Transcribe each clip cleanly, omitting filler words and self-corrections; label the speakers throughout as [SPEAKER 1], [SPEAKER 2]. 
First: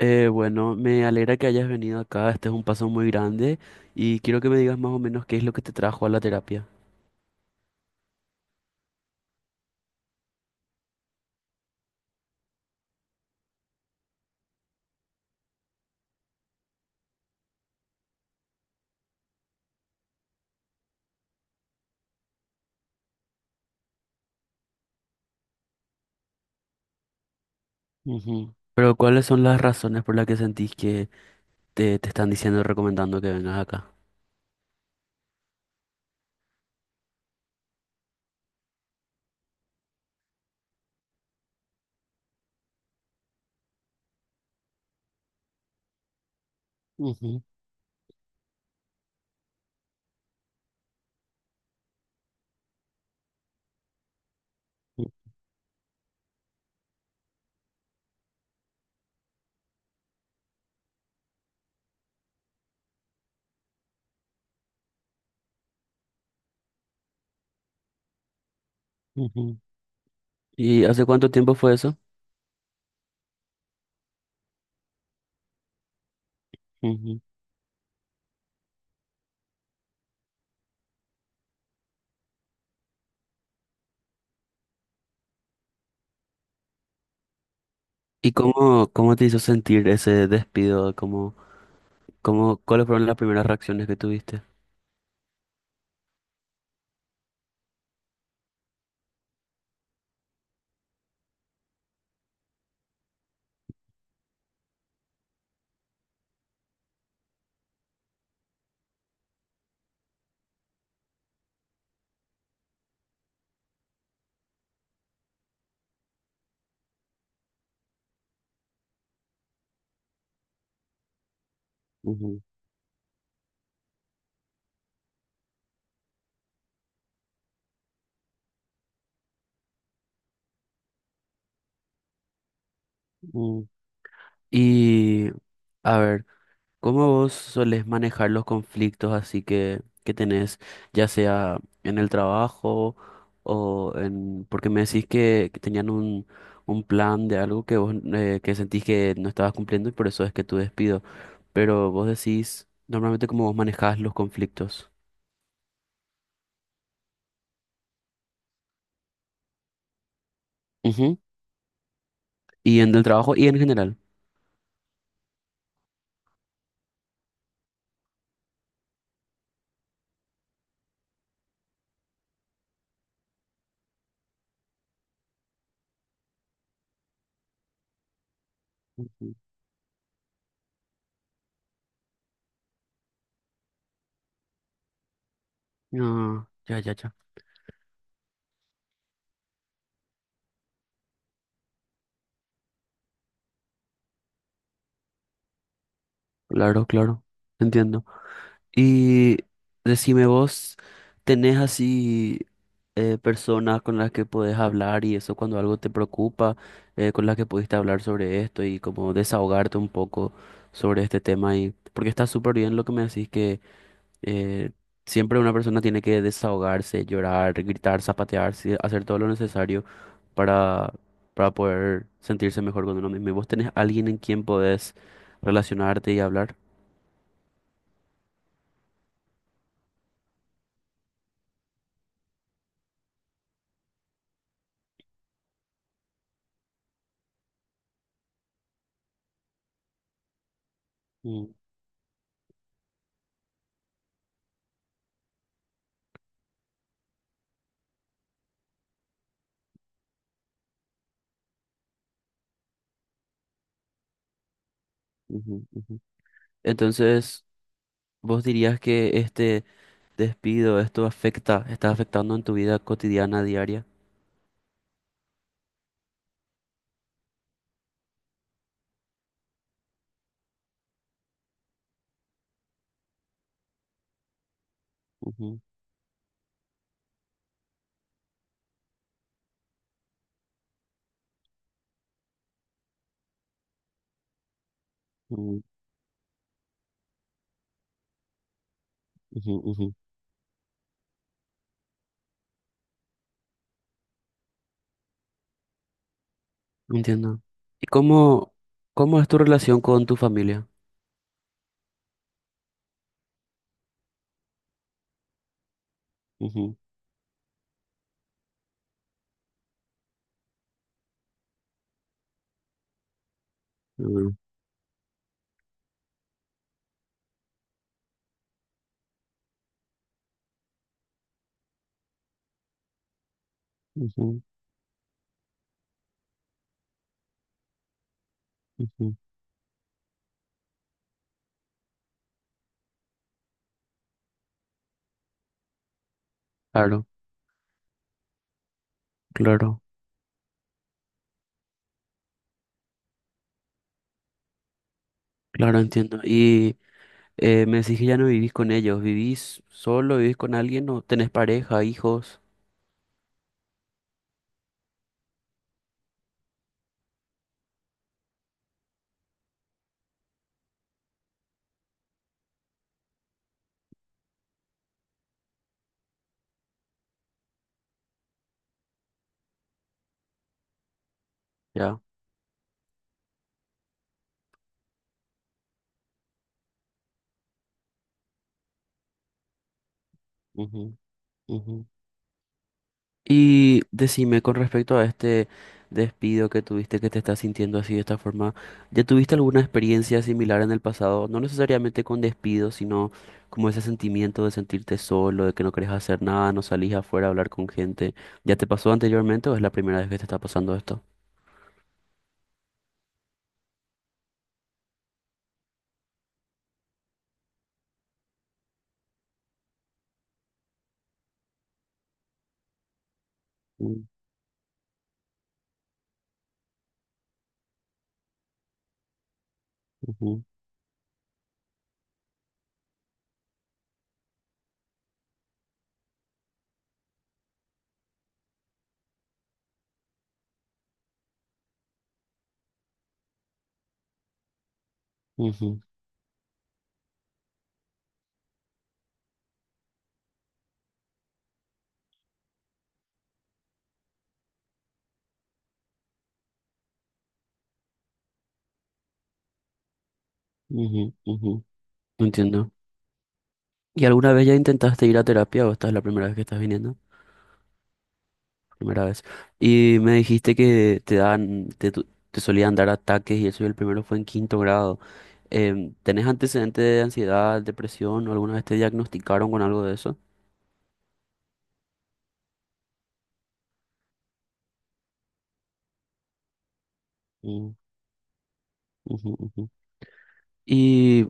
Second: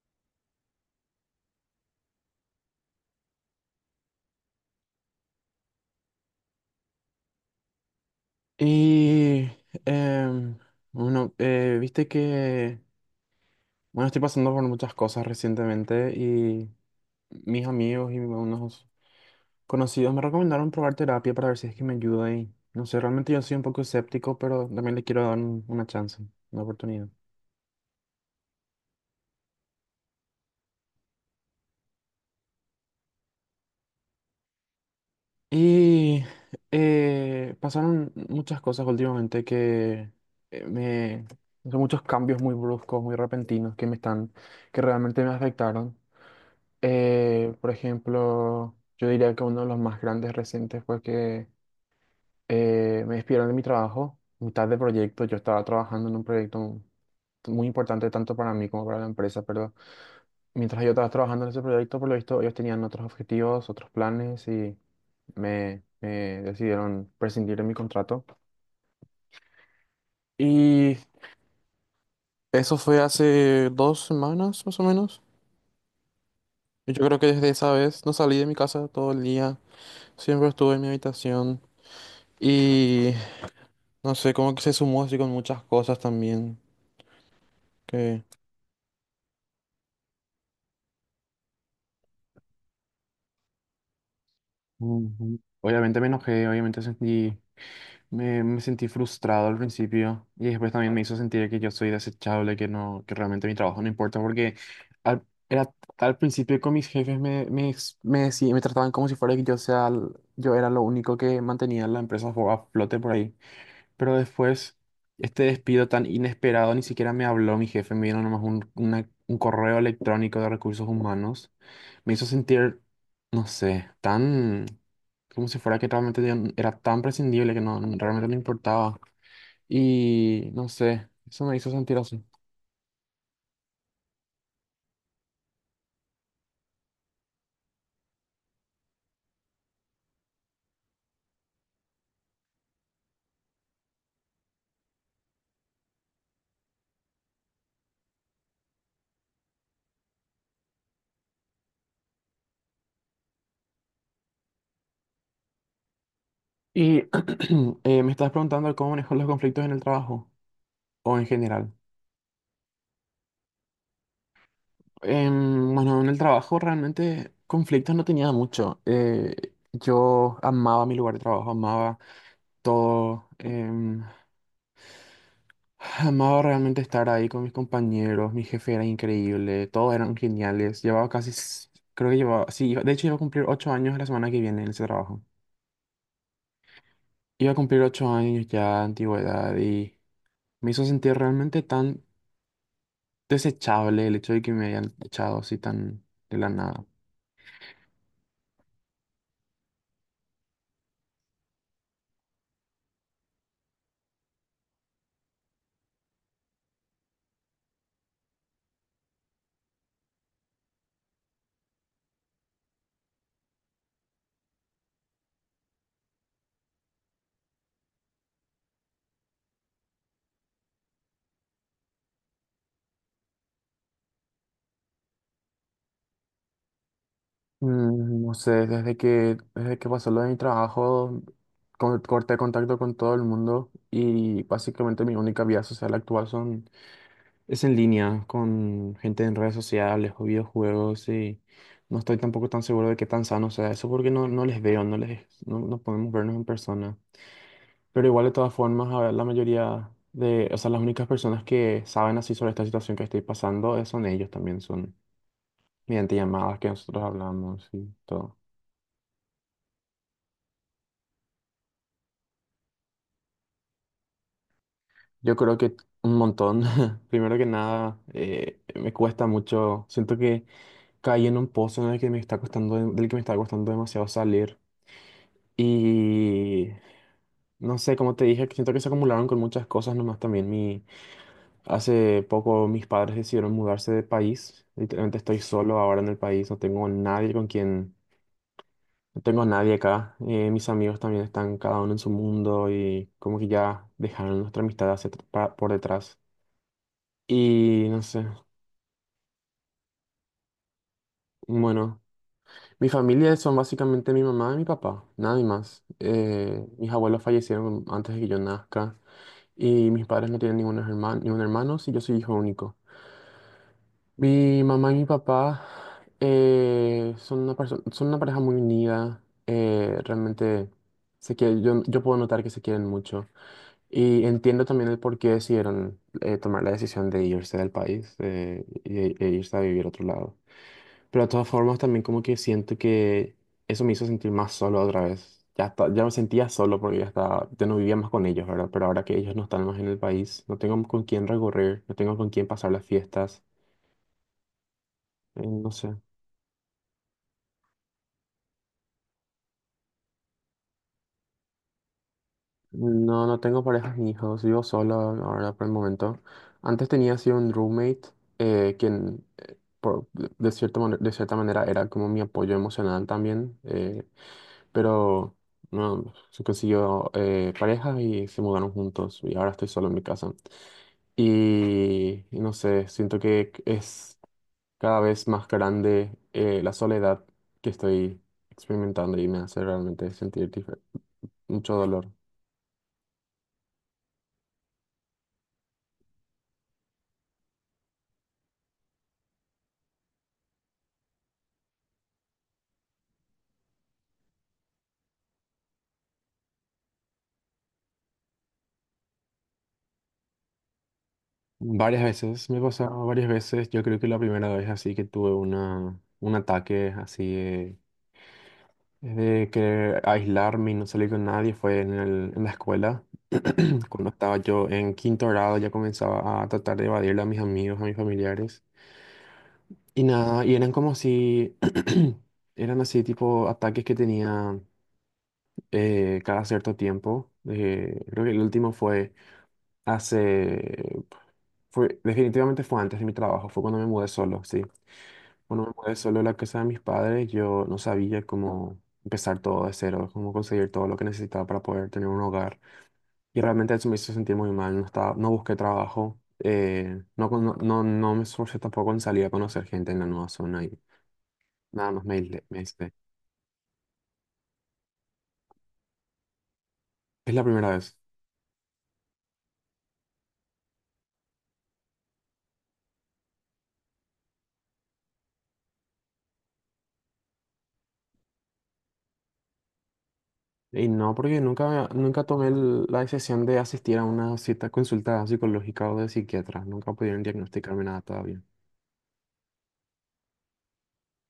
[SPEAKER 1] Bueno, me alegra que hayas venido acá. Este es un paso muy grande y quiero que me digas más o menos qué es lo que te trajo a la terapia.
[SPEAKER 2] Y, em, bueno, viste que, bueno, estoy pasando por muchas cosas recientemente y mis amigos y unos conocidos me recomendaron probar terapia para ver si es que me ayuda y, no sé, realmente yo soy un poco escéptico, pero también le quiero dar una chance, una oportunidad.
[SPEAKER 1] Ujú. Pero ¿cuáles son las razones por las que sentís que te están diciendo y recomendando que vengas acá?
[SPEAKER 2] Y pasaron muchas cosas últimamente que eh, me... Son muchos cambios muy bruscos, muy repentinos que me están, que realmente me afectaron.
[SPEAKER 1] Ujú,
[SPEAKER 2] Por ejemplo, yo diría que uno de los más grandes recientes fue que me despidieron de mi trabajo, mitad de proyecto. Yo estaba trabajando en un proyecto muy importante tanto para mí como para la empresa, pero mientras yo estaba trabajando en ese proyecto, por lo visto, ellos tenían otros objetivos, otros planes y me decidieron prescindir de mi contrato.
[SPEAKER 1] ujú. ¿Y
[SPEAKER 2] Y
[SPEAKER 1] hace cuánto tiempo fue eso?
[SPEAKER 2] eso fue hace 2 semanas más o menos. Y yo creo
[SPEAKER 1] Ujú.
[SPEAKER 2] que desde esa vez no salí de mi casa todo el día, siempre estuve en mi habitación. Y no sé, como que se sumó así con muchas cosas también. Que
[SPEAKER 1] ¿Y cómo, cómo te hizo sentir ese despido? ¿Cómo, cómo, cuáles fueron las primeras reacciones que tuviste?
[SPEAKER 2] Ujú. Obviamente me enojé, obviamente sentí, me sentí frustrado al principio y después también me hizo sentir que yo soy desechable, que no, que realmente mi trabajo no importa porque al, era, al principio con mis jefes me, me, ex- me, decí- me trataban como si fuera que yo sea, yo era lo único que mantenía la empresa a flote por ahí. Pero después, este despido tan inesperado, ni siquiera me habló mi jefe, me vino nomás un correo electrónico de recursos humanos. Me hizo
[SPEAKER 1] Ujú,
[SPEAKER 2] sentir, no sé, tan como si fuera que realmente yo era tan prescindible que realmente no importaba. Y no sé, eso me hizo sentir así.
[SPEAKER 1] mm. Y a ver. ¿Cómo vos solés manejar los conflictos así que tenés, ya sea en el trabajo o en... Porque me decís que tenían un plan de algo que vos que sentís que no estabas cumpliendo y por eso es que tu despido. Pero vos decís normalmente cómo vos manejás los conflictos.
[SPEAKER 2] Y me estás preguntando cómo manejo los conflictos en el trabajo o
[SPEAKER 1] Ujú.
[SPEAKER 2] en general.
[SPEAKER 1] Y en el trabajo y en general.
[SPEAKER 2] Bueno, en el trabajo realmente conflictos no tenía mucho. Yo amaba mi lugar de trabajo, amaba todo. Amaba realmente estar ahí con mis compañeros, mi jefe era
[SPEAKER 1] Ujú.
[SPEAKER 2] increíble, todos eran geniales. Llevaba casi, creo que llevaba, sí, de hecho iba a cumplir 8 años la semana que viene en ese trabajo.
[SPEAKER 1] Ah, ya, ya, ya.
[SPEAKER 2] Iba a cumplir ocho años ya de antigüedad y me hizo sentir realmente tan desechable el hecho de que me hayan echado así tan de la nada.
[SPEAKER 1] Claro, claro. Entiendo. Y decime vos, ¿tenés así personas con las que podés hablar y eso cuando algo te preocupa, con las que pudiste hablar sobre esto y como desahogarte un poco sobre este tema? Y, porque está súper bien lo que me decís que eh, siempre una persona tiene que desahogarse, llorar, gritar, zapatearse, hacer todo lo necesario para, para poder sentirse mejor con uno mismo. ¿Y vos tenés alguien en quien podés relacionarte y hablar?
[SPEAKER 2] No sé, desde que pasó lo de mi trabajo, corté contacto con todo el mundo y básicamente mi única vida social actual es en línea, con gente en redes sociales o videojuegos y
[SPEAKER 1] Mm,
[SPEAKER 2] no estoy tampoco tan seguro de qué tan sano sea eso porque no, no les veo, no les, no, no podemos vernos en persona. Pero igual de todas formas, a ver, la mayoría de, o sea, las únicas personas que saben así sobre esta situación que estoy pasando son ellos también, son
[SPEAKER 1] ujú, ujú.
[SPEAKER 2] mediante llamadas que nosotros
[SPEAKER 1] Entonces...
[SPEAKER 2] hablamos y todo.
[SPEAKER 1] ¿Vos dirías que este despido, esto afecta, está afectando en tu vida cotidiana, diaria?
[SPEAKER 2] Yo creo que un montón. Primero que nada, me cuesta mucho. Siento que caí en un pozo en el que me está costando, del que me está costando demasiado salir.
[SPEAKER 1] Ujú,
[SPEAKER 2] Y no sé, como te dije, que siento que se acumularon con muchas cosas nomás también. Hace poco mis padres decidieron mudarse de país. Literalmente estoy
[SPEAKER 1] ujú,
[SPEAKER 2] solo ahora en el país. No tengo nadie con quien, no tengo
[SPEAKER 1] ujú,
[SPEAKER 2] nadie
[SPEAKER 1] ujú.
[SPEAKER 2] acá. Mis amigos también están cada uno en su mundo y como que ya dejaron nuestra amistad hacia, por detrás.
[SPEAKER 1] Entiendo. ¿Y
[SPEAKER 2] Y no sé.
[SPEAKER 1] cómo, cómo es tu relación con tu familia?
[SPEAKER 2] Bueno, mi familia son básicamente mi mamá y mi papá, nadie más.
[SPEAKER 1] Ujú,
[SPEAKER 2] Mis abuelos fallecieron antes de que yo nazca y mis padres no tienen ningún hermano, sí, yo soy hijo único.
[SPEAKER 1] ujú,
[SPEAKER 2] Mi mamá y mi papá son una pareja muy unida, realmente yo puedo notar que se quieren mucho y
[SPEAKER 1] ujú,
[SPEAKER 2] entiendo también el por qué decidieron tomar la decisión de irse del país
[SPEAKER 1] ujú.
[SPEAKER 2] e irse a vivir a otro lado. Pero de todas formas también como que siento que eso me hizo sentir más solo otra vez. Ya, ya me sentía solo porque
[SPEAKER 1] Claro,
[SPEAKER 2] ya no vivía más con ellos, ¿verdad? Pero ahora que ellos no están más
[SPEAKER 1] claro,
[SPEAKER 2] en el país, no tengo con quién recorrer, no tengo con quién pasar las fiestas, no
[SPEAKER 1] claro,
[SPEAKER 2] sé.
[SPEAKER 1] entiendo. Y me decís que ya no vivís con ellos, ¿vivís solo, vivís con alguien o tenés pareja, hijos?
[SPEAKER 2] No, no tengo parejas ni hijos, vivo solo ahora por el momento. Antes tenía así un roommate, quien por, de, cierta, mane- de cierta manera era como mi apoyo emocional también. Pero no, se consiguió pareja y se mudaron juntos y ahora estoy solo en mi casa.
[SPEAKER 1] Ya.
[SPEAKER 2] Y no sé, siento que es cada vez más grande la soledad que estoy experimentando y me hace realmente sentir
[SPEAKER 1] Ujú,
[SPEAKER 2] mucho
[SPEAKER 1] ujú.
[SPEAKER 2] dolor.
[SPEAKER 1] Y decime con respecto a este despido que tuviste, que te estás sintiendo así de esta forma, ¿ya tuviste alguna experiencia similar en el pasado? No necesariamente con despido, sino como ese sentimiento de sentirte solo, de que no querés hacer nada, no salís afuera a hablar con gente. ¿Ya te pasó anteriormente o es la primera vez que te está pasando esto?
[SPEAKER 2] Varias veces, me ha pasado varias veces, yo creo que la primera vez así que tuve un ataque así de querer aislarme y no salir con nadie fue en en la escuela.
[SPEAKER 1] Mm,
[SPEAKER 2] Cuando estaba yo en quinto grado ya comenzaba a tratar de evadirle a mis amigos, a mis familiares. Y
[SPEAKER 1] ujú,
[SPEAKER 2] nada, y eran como si, eran así tipo ataques que tenía cada cierto tiempo. Creo que el último fue hace, definitivamente fue antes de mi trabajo, fue cuando me mudé solo, sí. Bueno, me
[SPEAKER 1] ujú,
[SPEAKER 2] mudé solo a la casa de mis padres. Yo no sabía cómo empezar todo de cero, cómo conseguir todo lo que necesitaba para poder tener un hogar. Y realmente eso me hizo sentir muy mal. No estaba, no busqué trabajo. No me esforcé tampoco en salir a conocer gente en la nueva zona y
[SPEAKER 1] ujú, ujú.
[SPEAKER 2] nada más me aislé. Me
[SPEAKER 1] Entiendo.
[SPEAKER 2] aislé.
[SPEAKER 1] ¿Y alguna vez ya intentaste ir a terapia o esta es la primera vez que estás viniendo?
[SPEAKER 2] Es la primera vez.
[SPEAKER 1] Primera vez. Y me dijiste que te dan, te, te solían dar ataques y eso, y el primero fue en quinto grado. ¿Tenés antecedentes de ansiedad, depresión o alguna vez te diagnosticaron con algo de eso?
[SPEAKER 2] Y no, porque nunca, tomé la decisión de asistir a una cita consulta psicológica o de psiquiatra. Nunca pudieron
[SPEAKER 1] Mm,
[SPEAKER 2] diagnosticarme nada todavía.
[SPEAKER 1] ujú, ujú. Y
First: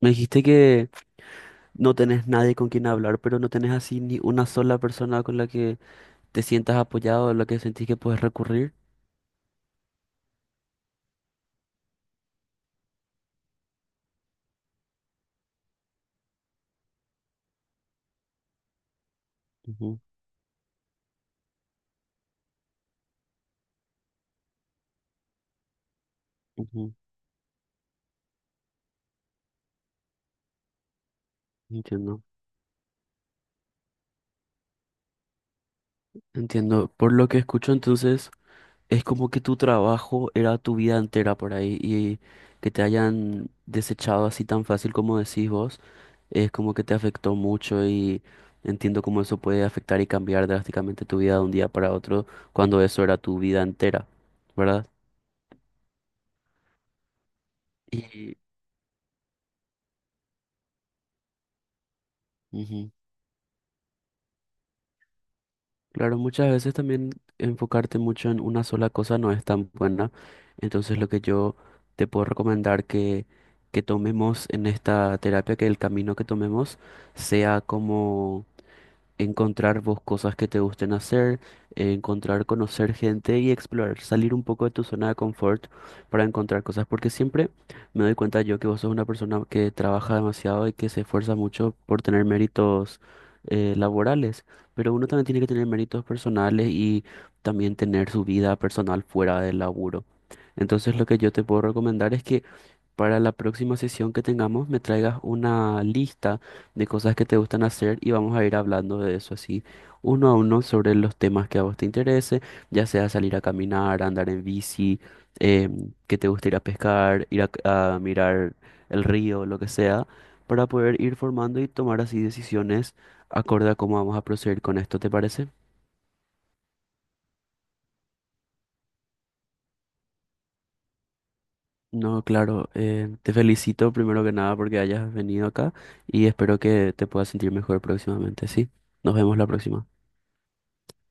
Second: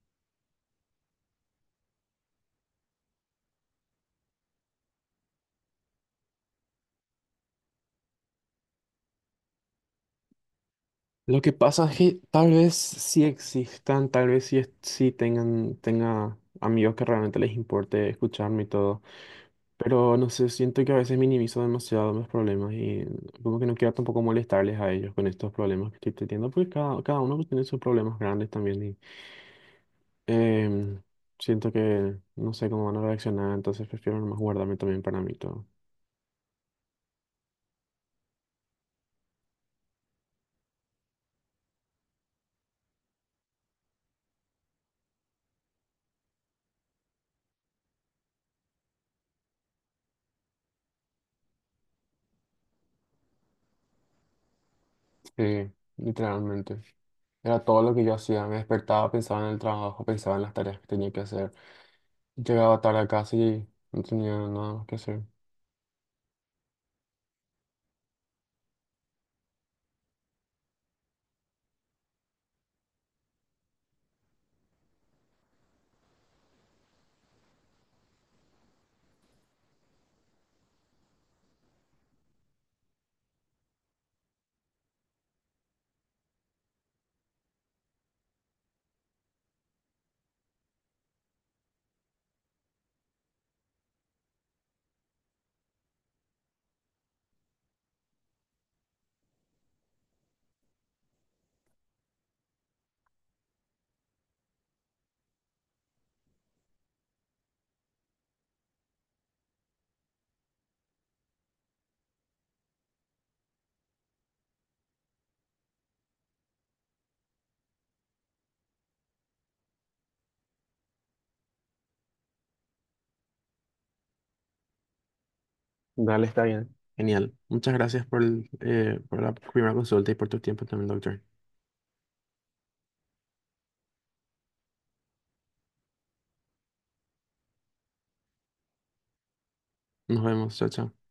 [SPEAKER 1] me dijiste que no tenés nadie con quien hablar, pero no tenés así ni una sola persona con la que te sientas apoyado, a la que sentís que puedes recurrir.
[SPEAKER 2] Lo que pasa es que tal vez sí existan, tal vez sí, sí tenga amigos que realmente les importe escucharme y todo,
[SPEAKER 1] Ujú,
[SPEAKER 2] pero no sé, siento que a veces minimizo demasiado mis problemas y como que no quiero tampoco molestarles a ellos con estos problemas que estoy teniendo, porque
[SPEAKER 1] ujú,
[SPEAKER 2] cada uno tiene sus problemas grandes también y em, siento que
[SPEAKER 1] entiendo.
[SPEAKER 2] no sé cómo van a reaccionar, entonces prefiero nomás guardarme también para mí todo.
[SPEAKER 1] Entiendo. Por lo que escucho, entonces. Es como que tu trabajo era tu vida entera por ahí y que te hayan desechado así tan fácil como decís vos, es como que te afectó mucho y entiendo cómo eso puede afectar y cambiar drásticamente tu vida de un día para otro cuando eso era tu vida entera, ¿verdad?
[SPEAKER 2] Sí, literalmente. Era todo lo que yo
[SPEAKER 1] Y
[SPEAKER 2] hacía. Me despertaba, pensaba en el trabajo, pensaba en las tareas que tenía que hacer. Llegaba
[SPEAKER 1] ujú.
[SPEAKER 2] tarde a casa y no tenía nada más que hacer.
[SPEAKER 1] Claro, muchas veces también enfocarte mucho en una sola cosa no es tan buena. Entonces lo que yo te puedo recomendar que, tomemos en esta terapia, que el camino que tomemos sea como encontrar vos cosas que te gusten hacer, encontrar, conocer gente y explorar, salir un poco de tu zona de confort para encontrar cosas, porque siempre me doy cuenta yo que vos sos una persona que trabaja demasiado y que se esfuerza mucho por tener méritos laborales, pero uno también tiene que tener méritos personales y también tener su vida personal fuera del laburo. Entonces lo que yo te puedo recomendar es que para la próxima sesión que tengamos me traigas una lista de cosas que te gustan hacer y vamos a ir hablando de eso así uno a uno sobre los temas que a vos te interese, ya sea salir a caminar, andar en bici, eh, que te guste ir a pescar, ir a mirar el río, lo que sea, para poder ir formando y tomar así decisiones acorde a cómo vamos a proceder con esto, ¿te parece?
[SPEAKER 2] Dale, está bien. Genial. Muchas gracias por la primera consulta y por tu tiempo también, doctor.
[SPEAKER 1] No, claro, te felicito primero que nada porque hayas venido acá y espero que te puedas sentir mejor próximamente. Sí, nos vemos la próxima.
[SPEAKER 2] Nos vemos. Chao, chao.